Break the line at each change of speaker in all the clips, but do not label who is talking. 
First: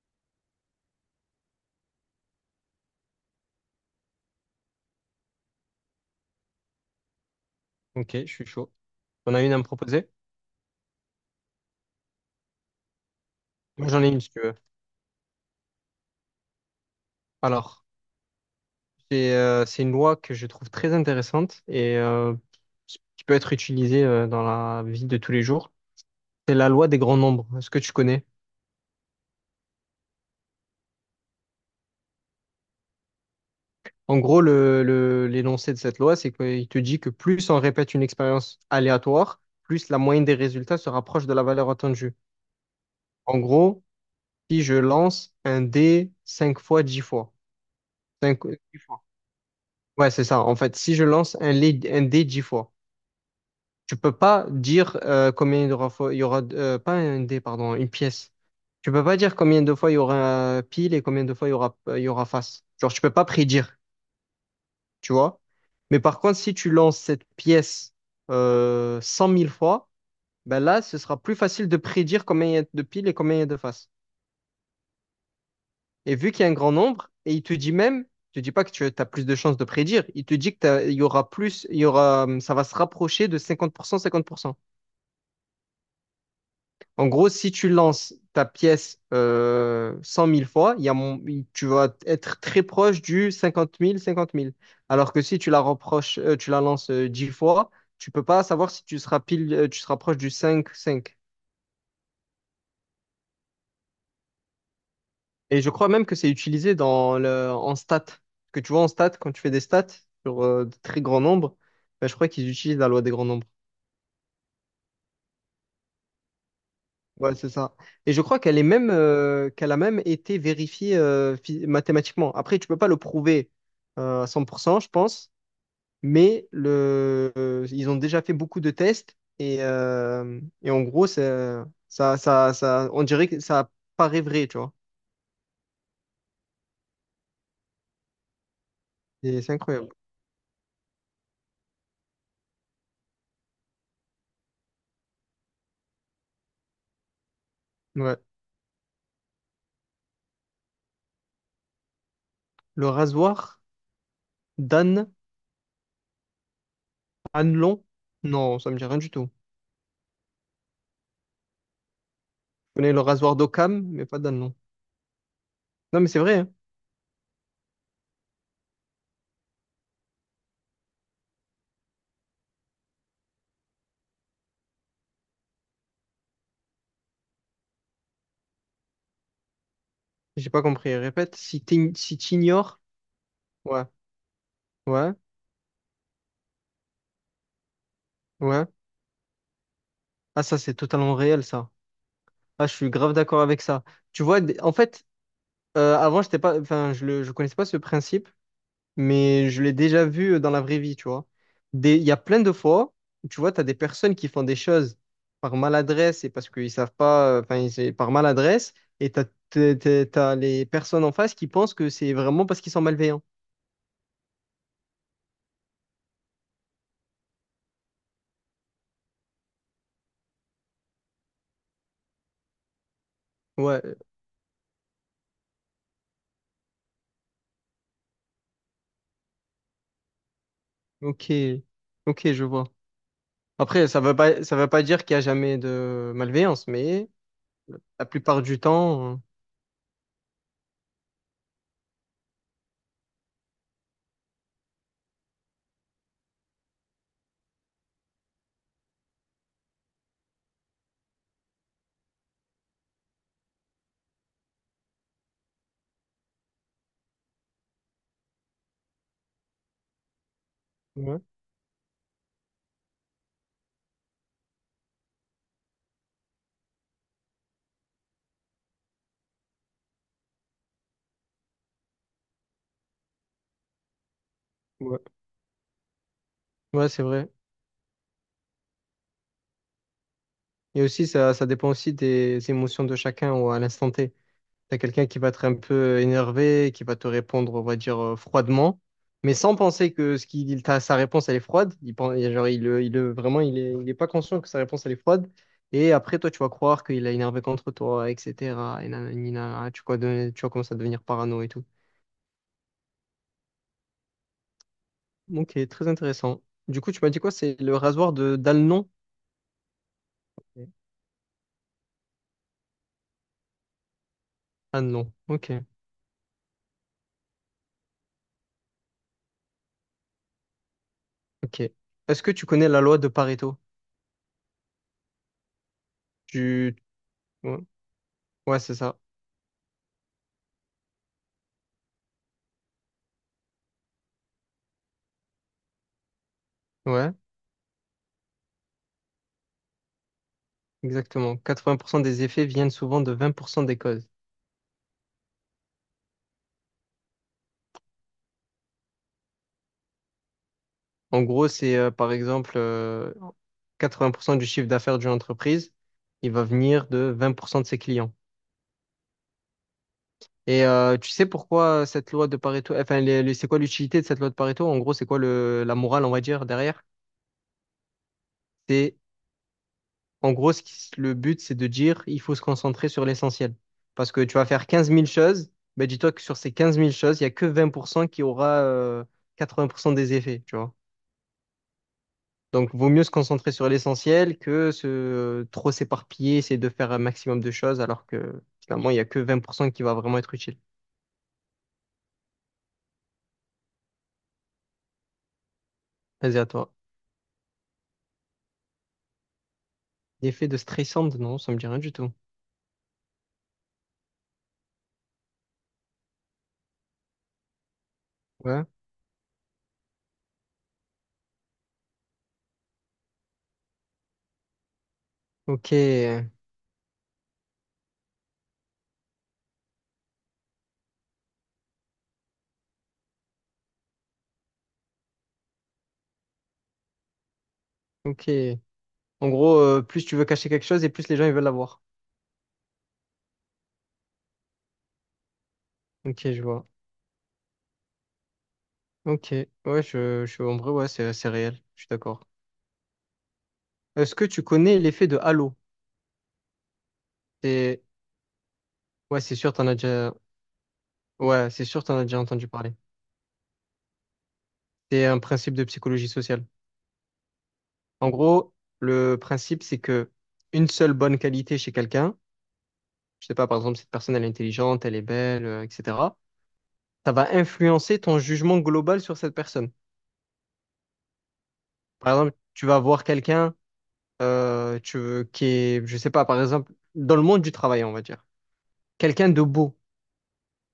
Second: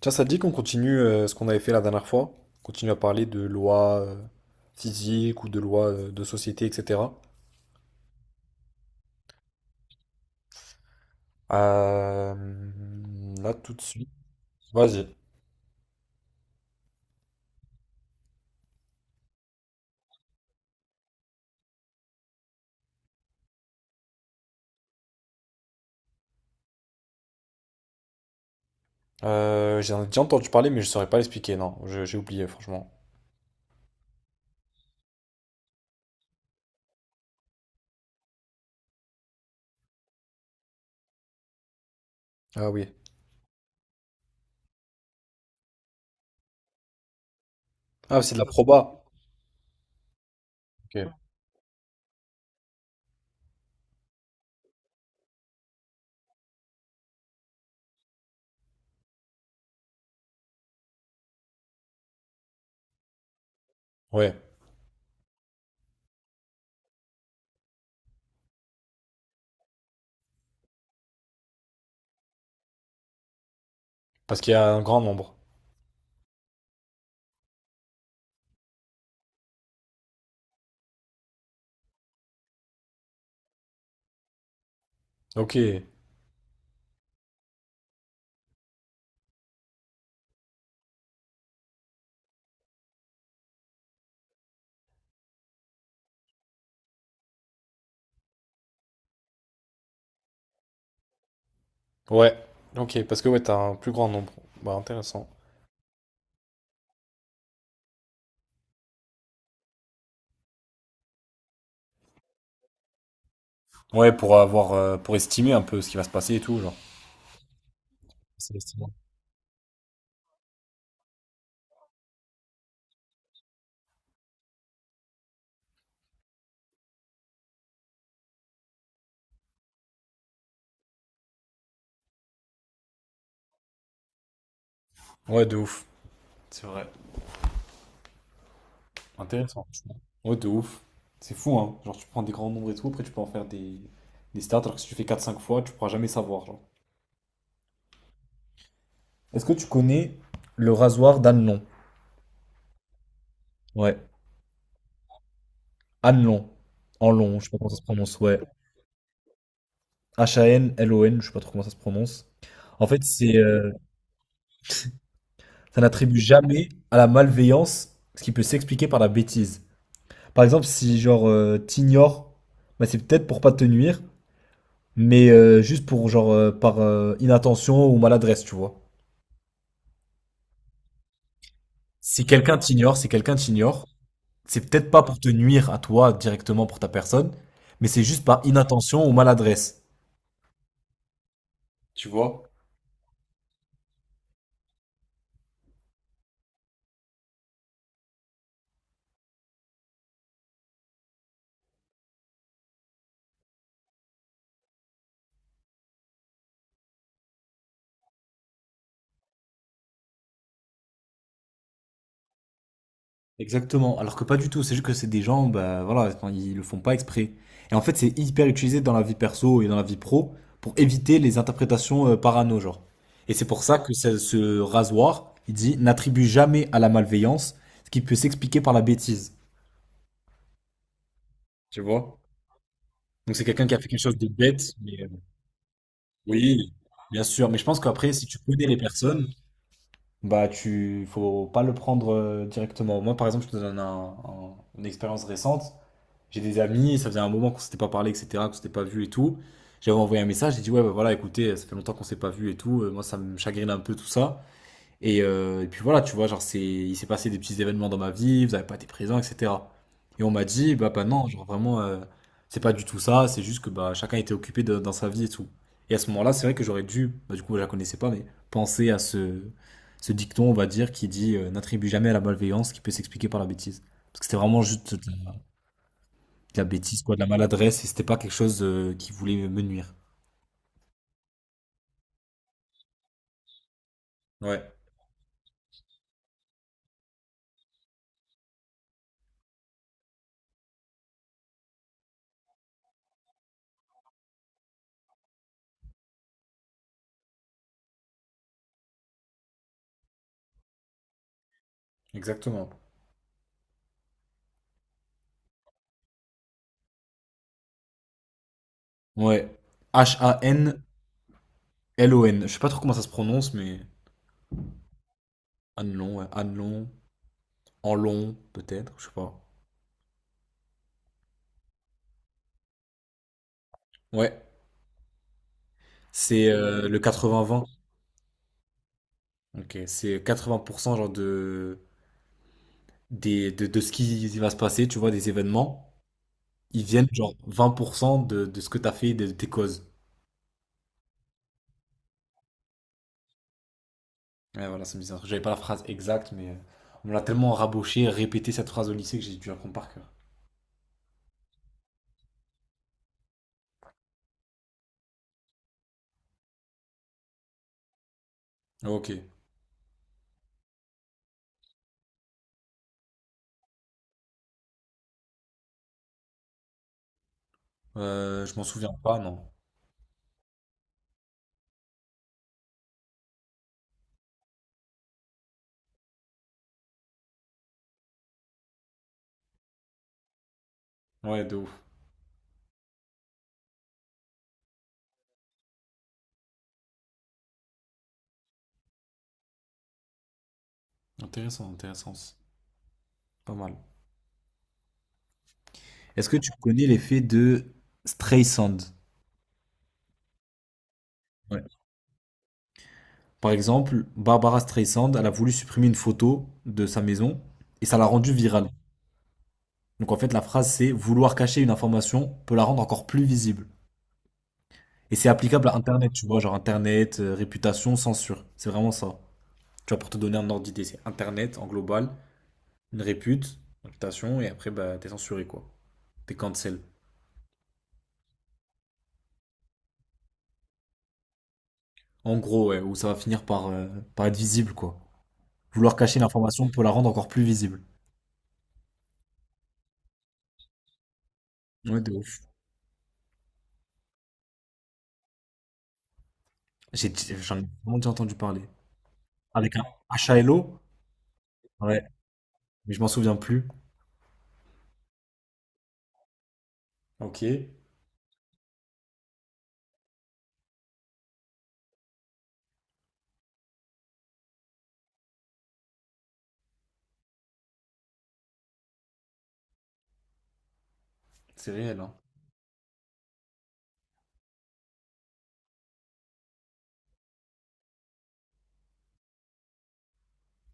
Tiens, ça te dit qu'on continue ce qu'on avait fait la dernière fois? On continue à parler de lois physiques ou de lois de société, etc.
Ok, je suis chaud. On a une à me proposer?
Euh, Là, tout de
Moi, ouais, j'en
suite.
ai une si tu veux.
Vas-y.
Alors, c'est une loi que je trouve très intéressante et qui peut être utilisée dans la vie de tous les jours. C'est la loi des grands nombres. Est-ce que tu connais?
J'en ai déjà entendu parler, mais je saurais pas l'expliquer. Non, j'ai oublié, franchement.
En gros, l'énoncé de cette loi, c'est qu'il te dit que plus on répète une expérience aléatoire, plus la moyenne des résultats se rapproche de la valeur attendue.
Ah oui.
En gros, si je lance un dé 5 fois 10 fois.
Ah, c'est de la
5 10
proba.
fois. Ouais, c'est ça. En fait, si je
Ok.
lance un dé 10 fois. Tu peux pas dire combien il y aura pas un dé, pardon, une pièce. Tu peux pas dire combien de fois il y aura pile et combien de fois il y aura face. Genre, tu peux pas prédire,
Ouais.
tu vois. Mais par contre, si tu lances cette pièce 100 000 fois, ben là, ce sera plus facile de prédire combien il y a de piles et combien il y a de faces.
Parce qu'il y a un grand nombre.
Et vu qu'il y a un grand nombre, et il te dit même, il te dit pas que tu as plus de chances de prédire, il te dit que il y aura plus, il y aura, ça va se rapprocher de cinquante cinquante pour cent, 50%.
Ok.
En gros, si tu lances ta pièce 100 000 fois, il y a mon- il- tu vas être très proche du 50 000, 50 000. Alors que si tu la reproches, tu la lances 10 fois, tu peux pas savoir si tu seras pile, tu seras proche du 5 5.
Ouais. Ok. Parce que ouais, t'as un plus grand nombre. Bah, intéressant.
Et je crois même que c'est utilisé en stats. Que tu vois en stats, quand tu fais des stats sur de très grands nombres, ben, je crois qu'ils utilisent la loi des grands nombres.
Ouais, pour avoir, pour estimer un peu ce qui va se passer et tout, genre.
Ouais, c'est ça. Et je crois
C'est estimé.
qu'elle a même été vérifiée mathématiquement. Après, tu peux pas le prouver à 100%, je pense, mais ils ont déjà fait beaucoup de tests et en gros, on dirait que ça paraît vrai, tu vois.
Ouais, de ouf.
Et c'est
Intéressant.
incroyable.
Ouais, de ouf. C'est fou, hein. Genre, tu prends des grands nombres et tout, après, tu peux en faire des stats, alors que si tu fais quatre cinq fois, tu pourras jamais savoir, genre.
Ouais.
Est-ce que tu connais le rasoir d'Anlon?
Le rasoir
Ouais,
d'Anne,
Anlon. En long, je sais pas comment ça se
Anelon?
prononce. Ouais,
Non, ça me dit rien du tout.
H-A-N-L-O-N, je sais pas trop comment ça se prononce.
Je
En
connais le
fait,
rasoir
c'est
d'Occam, mais pas d'Anelon.
ça
Non, mais
n'attribue
c'est vrai, hein.
jamais à la malveillance ce qui peut s'expliquer par la bêtise. Par exemple, si t'ignores, bah, c'est peut-être pour pas te nuire, mais juste pour par inattention ou maladresse, tu vois.
J'ai pas compris. Répète, si
Si quelqu'un
t'ignores.
t'ignore, si quelqu'un
Ouais,
t'ignore, c'est peut-être pas
ouais.
pour te nuire à toi directement pour ta personne, mais c'est juste par
Ouais.
inattention ou maladresse.
Ah, ça, c'est totalement réel, ça.
Tu vois?
Ah, je suis grave d'accord avec ça. Tu vois, en fait, avant, j'étais pas, enfin, je connaissais pas ce principe, mais je l'ai déjà vu dans la vraie vie, tu vois. Il y a plein de fois où, tu vois, tu as des personnes qui font des choses par maladresse et parce qu'ils savent pas, enfin, c'est par maladresse, et t'as les personnes en face qui pensent que c'est vraiment parce qu'ils sont malveillants.
Exactement. Alors que pas du tout, c'est juste que c'est des gens, bah voilà, enfin, ils le font pas exprès. Et en fait, c'est hyper utilisé dans la vie perso et dans la vie pro pour éviter les interprétations parano, genre. Et c'est pour ça
Ouais,
que ce rasoir, il dit, n'attribue jamais à la malveillance ce qui peut s'expliquer par la bêtise.
ok,
Tu vois?
ok, je vois.
Donc c'est quelqu'un qui a fait
Après,
quelque
ça veut
chose de
pas, ça
bête,
veut pas
mais
dire
euh,
qu'il y a jamais de malveillance,
Oui,
mais
bien sûr, mais je pense
la
qu'après, si tu
plupart du
connais les
temps.
personnes, bah tu faut pas le prendre directement. Moi, par exemple, je te donne une expérience récente. J'ai des amis, ça faisait un moment qu'on s'était pas parlé, etc., qu'on s'était pas vu et tout. J'avais envoyé un message, j'ai dit ouais, bah voilà, écoutez, ça fait longtemps qu'on s'est pas vu et tout. Moi, ça me chagrine un peu tout ça. Et puis voilà, tu vois, il s'est passé des petits événements dans ma vie, vous n'avez pas été présents, etc. Et on m'a dit, bah
euh,
non, genre vraiment, c'est pas du tout ça, c'est juste que bah, chacun était occupé dans sa vie et tout. Et à ce moment-là, c'est vrai que j'aurais dû, bah, du coup, je la connaissais pas, mais penser à ce dicton, on va dire, qui dit n'attribue jamais à la malveillance qui peut s'expliquer par la bêtise. Parce que c'était vraiment juste
Ouais,
de la
ouais,
bêtise,
c'est
quoi, de la
vrai.
maladresse, et c'était pas quelque chose qui voulait me nuire.
Et aussi, ça dépend aussi des émotions de chacun ou à l'instant T.
Ouais,
T'as quelqu'un qui va être un peu énervé, qui va te répondre, on va dire, froidement, mais sans penser que sa réponse, elle est froide. Il pense, genre, vraiment, il est pas conscient que sa réponse, elle est froide. Et après, toi, tu vas croire qu'il a énervé contre toi, etc. Et nanani, nanana. Tu vas commencer à devenir parano et tout.
exactement.
Ok, très intéressant. Du coup, tu m'as dit quoi? C'est le rasoir de d'Alnon?
Ouais. H-A-N-L-O-N. Je sais pas trop comment ça se prononce, mais.
Alnon. Ok,
Annelon, ouais. Annelon, Enlon, peut-être, je sais pas.
ok. Est-ce que tu connais la loi de Pareto?
Ouais, c'est
Tu...
le
Ouais,
80-20.
ouais, c'est ça.
Ok, c'est 80% de ce qui va se passer, tu vois, des événements. Ils viennent
Ouais,
genre 20% de ce que t'as fait, de tes causes.
exactement. 80% des effets viennent souvent de 20% des causes.
Ouais, voilà, c'est bizarre. J'avais pas la phrase exacte, mais on me l'a tellement raboché, répété cette phrase au lycée que j'ai dû apprendre par cœur.
En gros, c'est par exemple 80% du chiffre d'affaires d'une entreprise, il va venir de 20% de ses clients.
Ok.
Et tu sais pourquoi cette loi de Pareto, enfin, c'est quoi l'utilité de cette loi de Pareto? En gros, c'est quoi la morale, on va dire, derrière?
Je m'en souviens
C'est
pas, non.
En gros, le but, c'est de dire, il faut se concentrer sur l'essentiel. Parce que tu vas faire quinze mille choses, mais dis-toi que sur ces quinze mille choses, il n'y a que 20% qui aura 80% des effets, tu vois.
Ouais, de ouf.
Donc, vaut mieux se concentrer sur l'essentiel que se trop s'éparpiller, essayer de faire un maximum de choses, alors que finalement, il n'y a que 20% qui va vraiment être utile.
Intéressant, intéressant. C'est pas mal. Est-ce que
Vas-y, à
tu
toi.
connais l'effet de Streisand?
L'effet de stressante, non, ça me
Ouais.
dit rien du tout.
Par exemple, Barbara Streisand, elle a voulu supprimer une photo de sa maison et ça l'a rendue
Ouais.
virale. Donc en fait, la phrase c'est vouloir cacher une information peut la rendre encore plus visible. Et c'est applicable
Ok,
à Internet, tu vois, genre Internet, réputation, censure. C'est vraiment ça. Tu vois, pour te donner un ordre d'idée, c'est Internet en global, une répute, réputation, et après, bah, t'es censuré, quoi. T'es cancel.
ok. En gros, plus tu veux cacher quelque chose et plus les gens ils veulent l'avoir.
En gros, ouais, où ça va finir par, par être visible, quoi. Vouloir cacher
Ok, je vois.
l'information peut la rendre encore plus visible.
Ok, ouais, en vrai, ouais, c'est réel, je suis
Ouais, de
d'accord.
ouf.
Est-ce que tu connais l'effet de halo?
J'ai, j'en ai
C'est,
vraiment déjà entendu parler.
ouais, c'est sûr, t'en as
Avec un
déjà,
H A L O?
ouais, c'est sûr, t'en
Ouais,
as déjà entendu parler.
mais je m'en souviens plus.
C'est un principe de psychologie sociale.
Ok,
En gros, le principe, c'est que une seule bonne qualité chez quelqu'un, je sais pas, par exemple, cette personne, elle est intelligente, elle est belle, etc., ça va influencer ton jugement global sur cette personne.
c'est réel, hein.
Par exemple, tu vas voir quelqu'un, euh, tu, qui est, je sais pas, par exemple, dans le monde du travail, on va dire, quelqu'un de beau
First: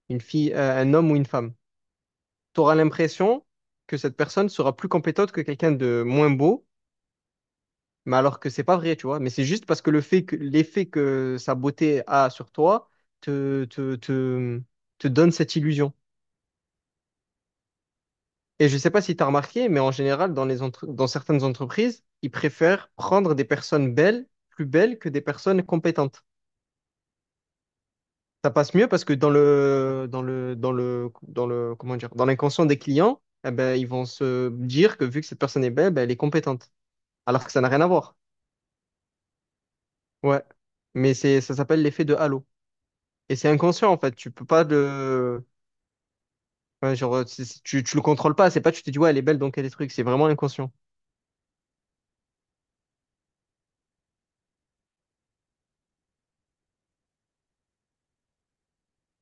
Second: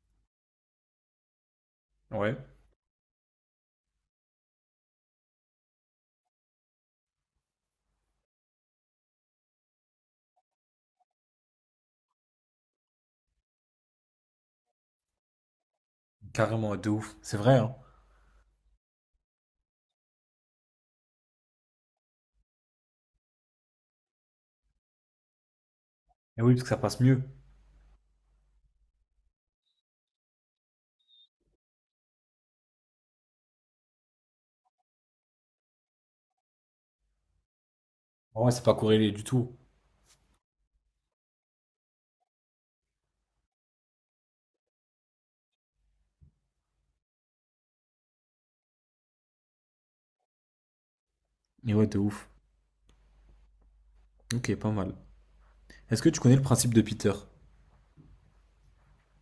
une fille, un homme ou une femme.
Ouais,
Tu auras l'impression que cette personne sera plus compétente que quelqu'un de moins beau, mais alors que c'est pas vrai, tu vois. Mais c'est juste parce que le fait que l'effet que sa beauté a sur toi te, te, te, te donne cette illusion.
carrément, de ouf. C'est vrai, hein.
Et je sais pas si tu as remarqué, mais en général, dans certaines entreprises, ils préfèrent prendre des personnes belles, plus belles que des personnes compétentes.
Et oui, parce que ça passe mieux.
Ça passe mieux parce que comment dire, dans l'inconscient des clients, eh ben, ils vont se dire que vu que cette personne est belle, ben, elle est compétente. Alors que ça n'a rien à voir.
Ouais, c'est pas corrélé du tout.
Ouais. Mais c'est, ça s'appelle l'effet de halo. Et c'est inconscient, en fait. Tu peux pas ouais, genre, tu le contrôles pas. C'est pas, tu te dis, ouais, elle est belle, donc elle est truc. C'est vraiment inconscient.
Mais ouais, de ouf. Ok, pas mal. Est-ce que tu connais le principe de Peter?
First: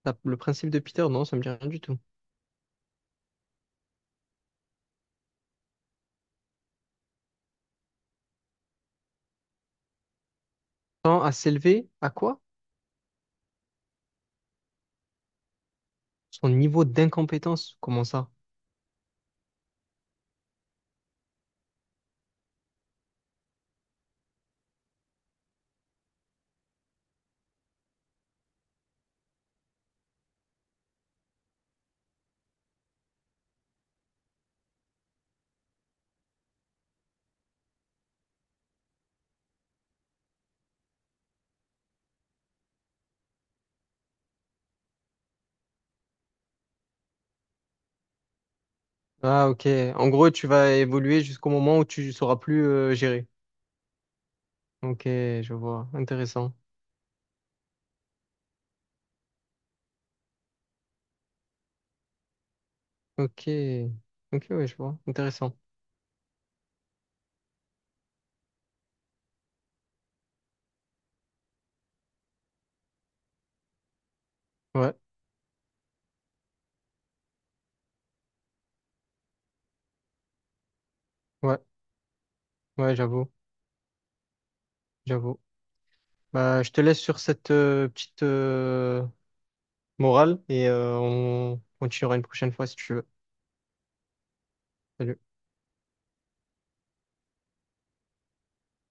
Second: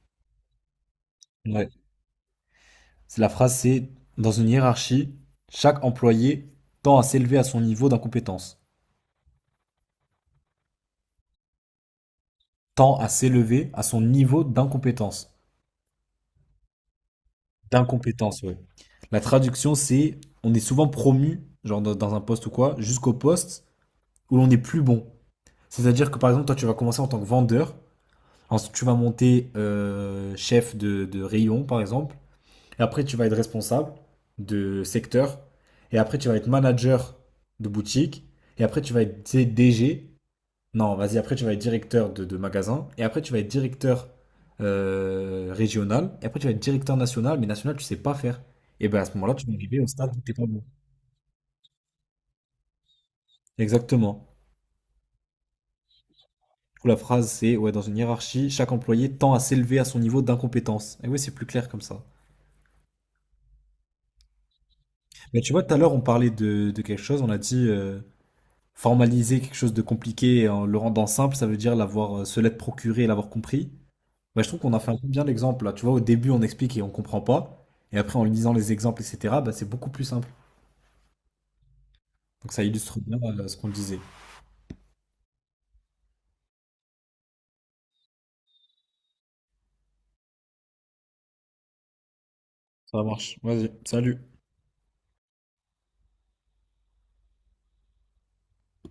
Le principe de Peter, non, ça me dit
Ouais.
rien du tout.
C'est la phrase, c'est dans une hiérarchie, chaque employé tend à s'élever à son niveau d'incompétence.
Tend à s'élever à quoi?
Tend à s'élever à son niveau d'incompétence.
Son niveau d'incompétence. Comment ça?
D'incompétence, ouais. La traduction, c'est on est souvent promu, genre dans un poste ou quoi, jusqu'au poste où l'on est plus bon. C'est-à-dire que par exemple, toi, tu vas commencer en tant que vendeur, ensuite tu vas monter chef de rayon, par exemple, et après tu vas être responsable de secteur, et après tu vas être manager de boutique, et après tu vas être DG, non, vas-y, après tu vas être directeur de magasin, et après tu vas être directeur régional, et après tu vas être directeur national, mais national, tu sais pas faire. Et bien à ce moment-là, tu
Ah,
vas
ok.
arriver au
En
stade où
gros,
t'es pas
tu
bon.
vas évoluer jusqu'au moment où tu sauras plus gérer.
Exactement.
Ok, je vois. Intéressant.
Du coup, la phrase, c'est ouais, dans une hiérarchie, chaque employé tend à s'élever à son niveau d'incompétence. Et oui, c'est plus clair comme ça.
Ok. Ok, ouais, je vois.
Mais tu
Intéressant.
vois, tout à l'heure, on parlait de quelque chose, on a dit formaliser quelque chose de compliqué en le rendant simple, ça veut dire l'avoir, se l'être procuré et l'avoir compris. Bah, je trouve qu'on a fait
Ouais,
un peu bien l'exemple là. Tu vois, au début, on explique et on comprend pas. Et après, en lisant les exemples, etc., bah, c'est beaucoup plus simple.
ouais,
Donc ça
ouais,
illustre bien
j'avoue,
ce qu'on disait.
j'avoue. Bah, je te laisse sur cette petite morale et on continuera une prochaine fois si tu
Ça
veux.
marche. Vas-y, salut.
Salut.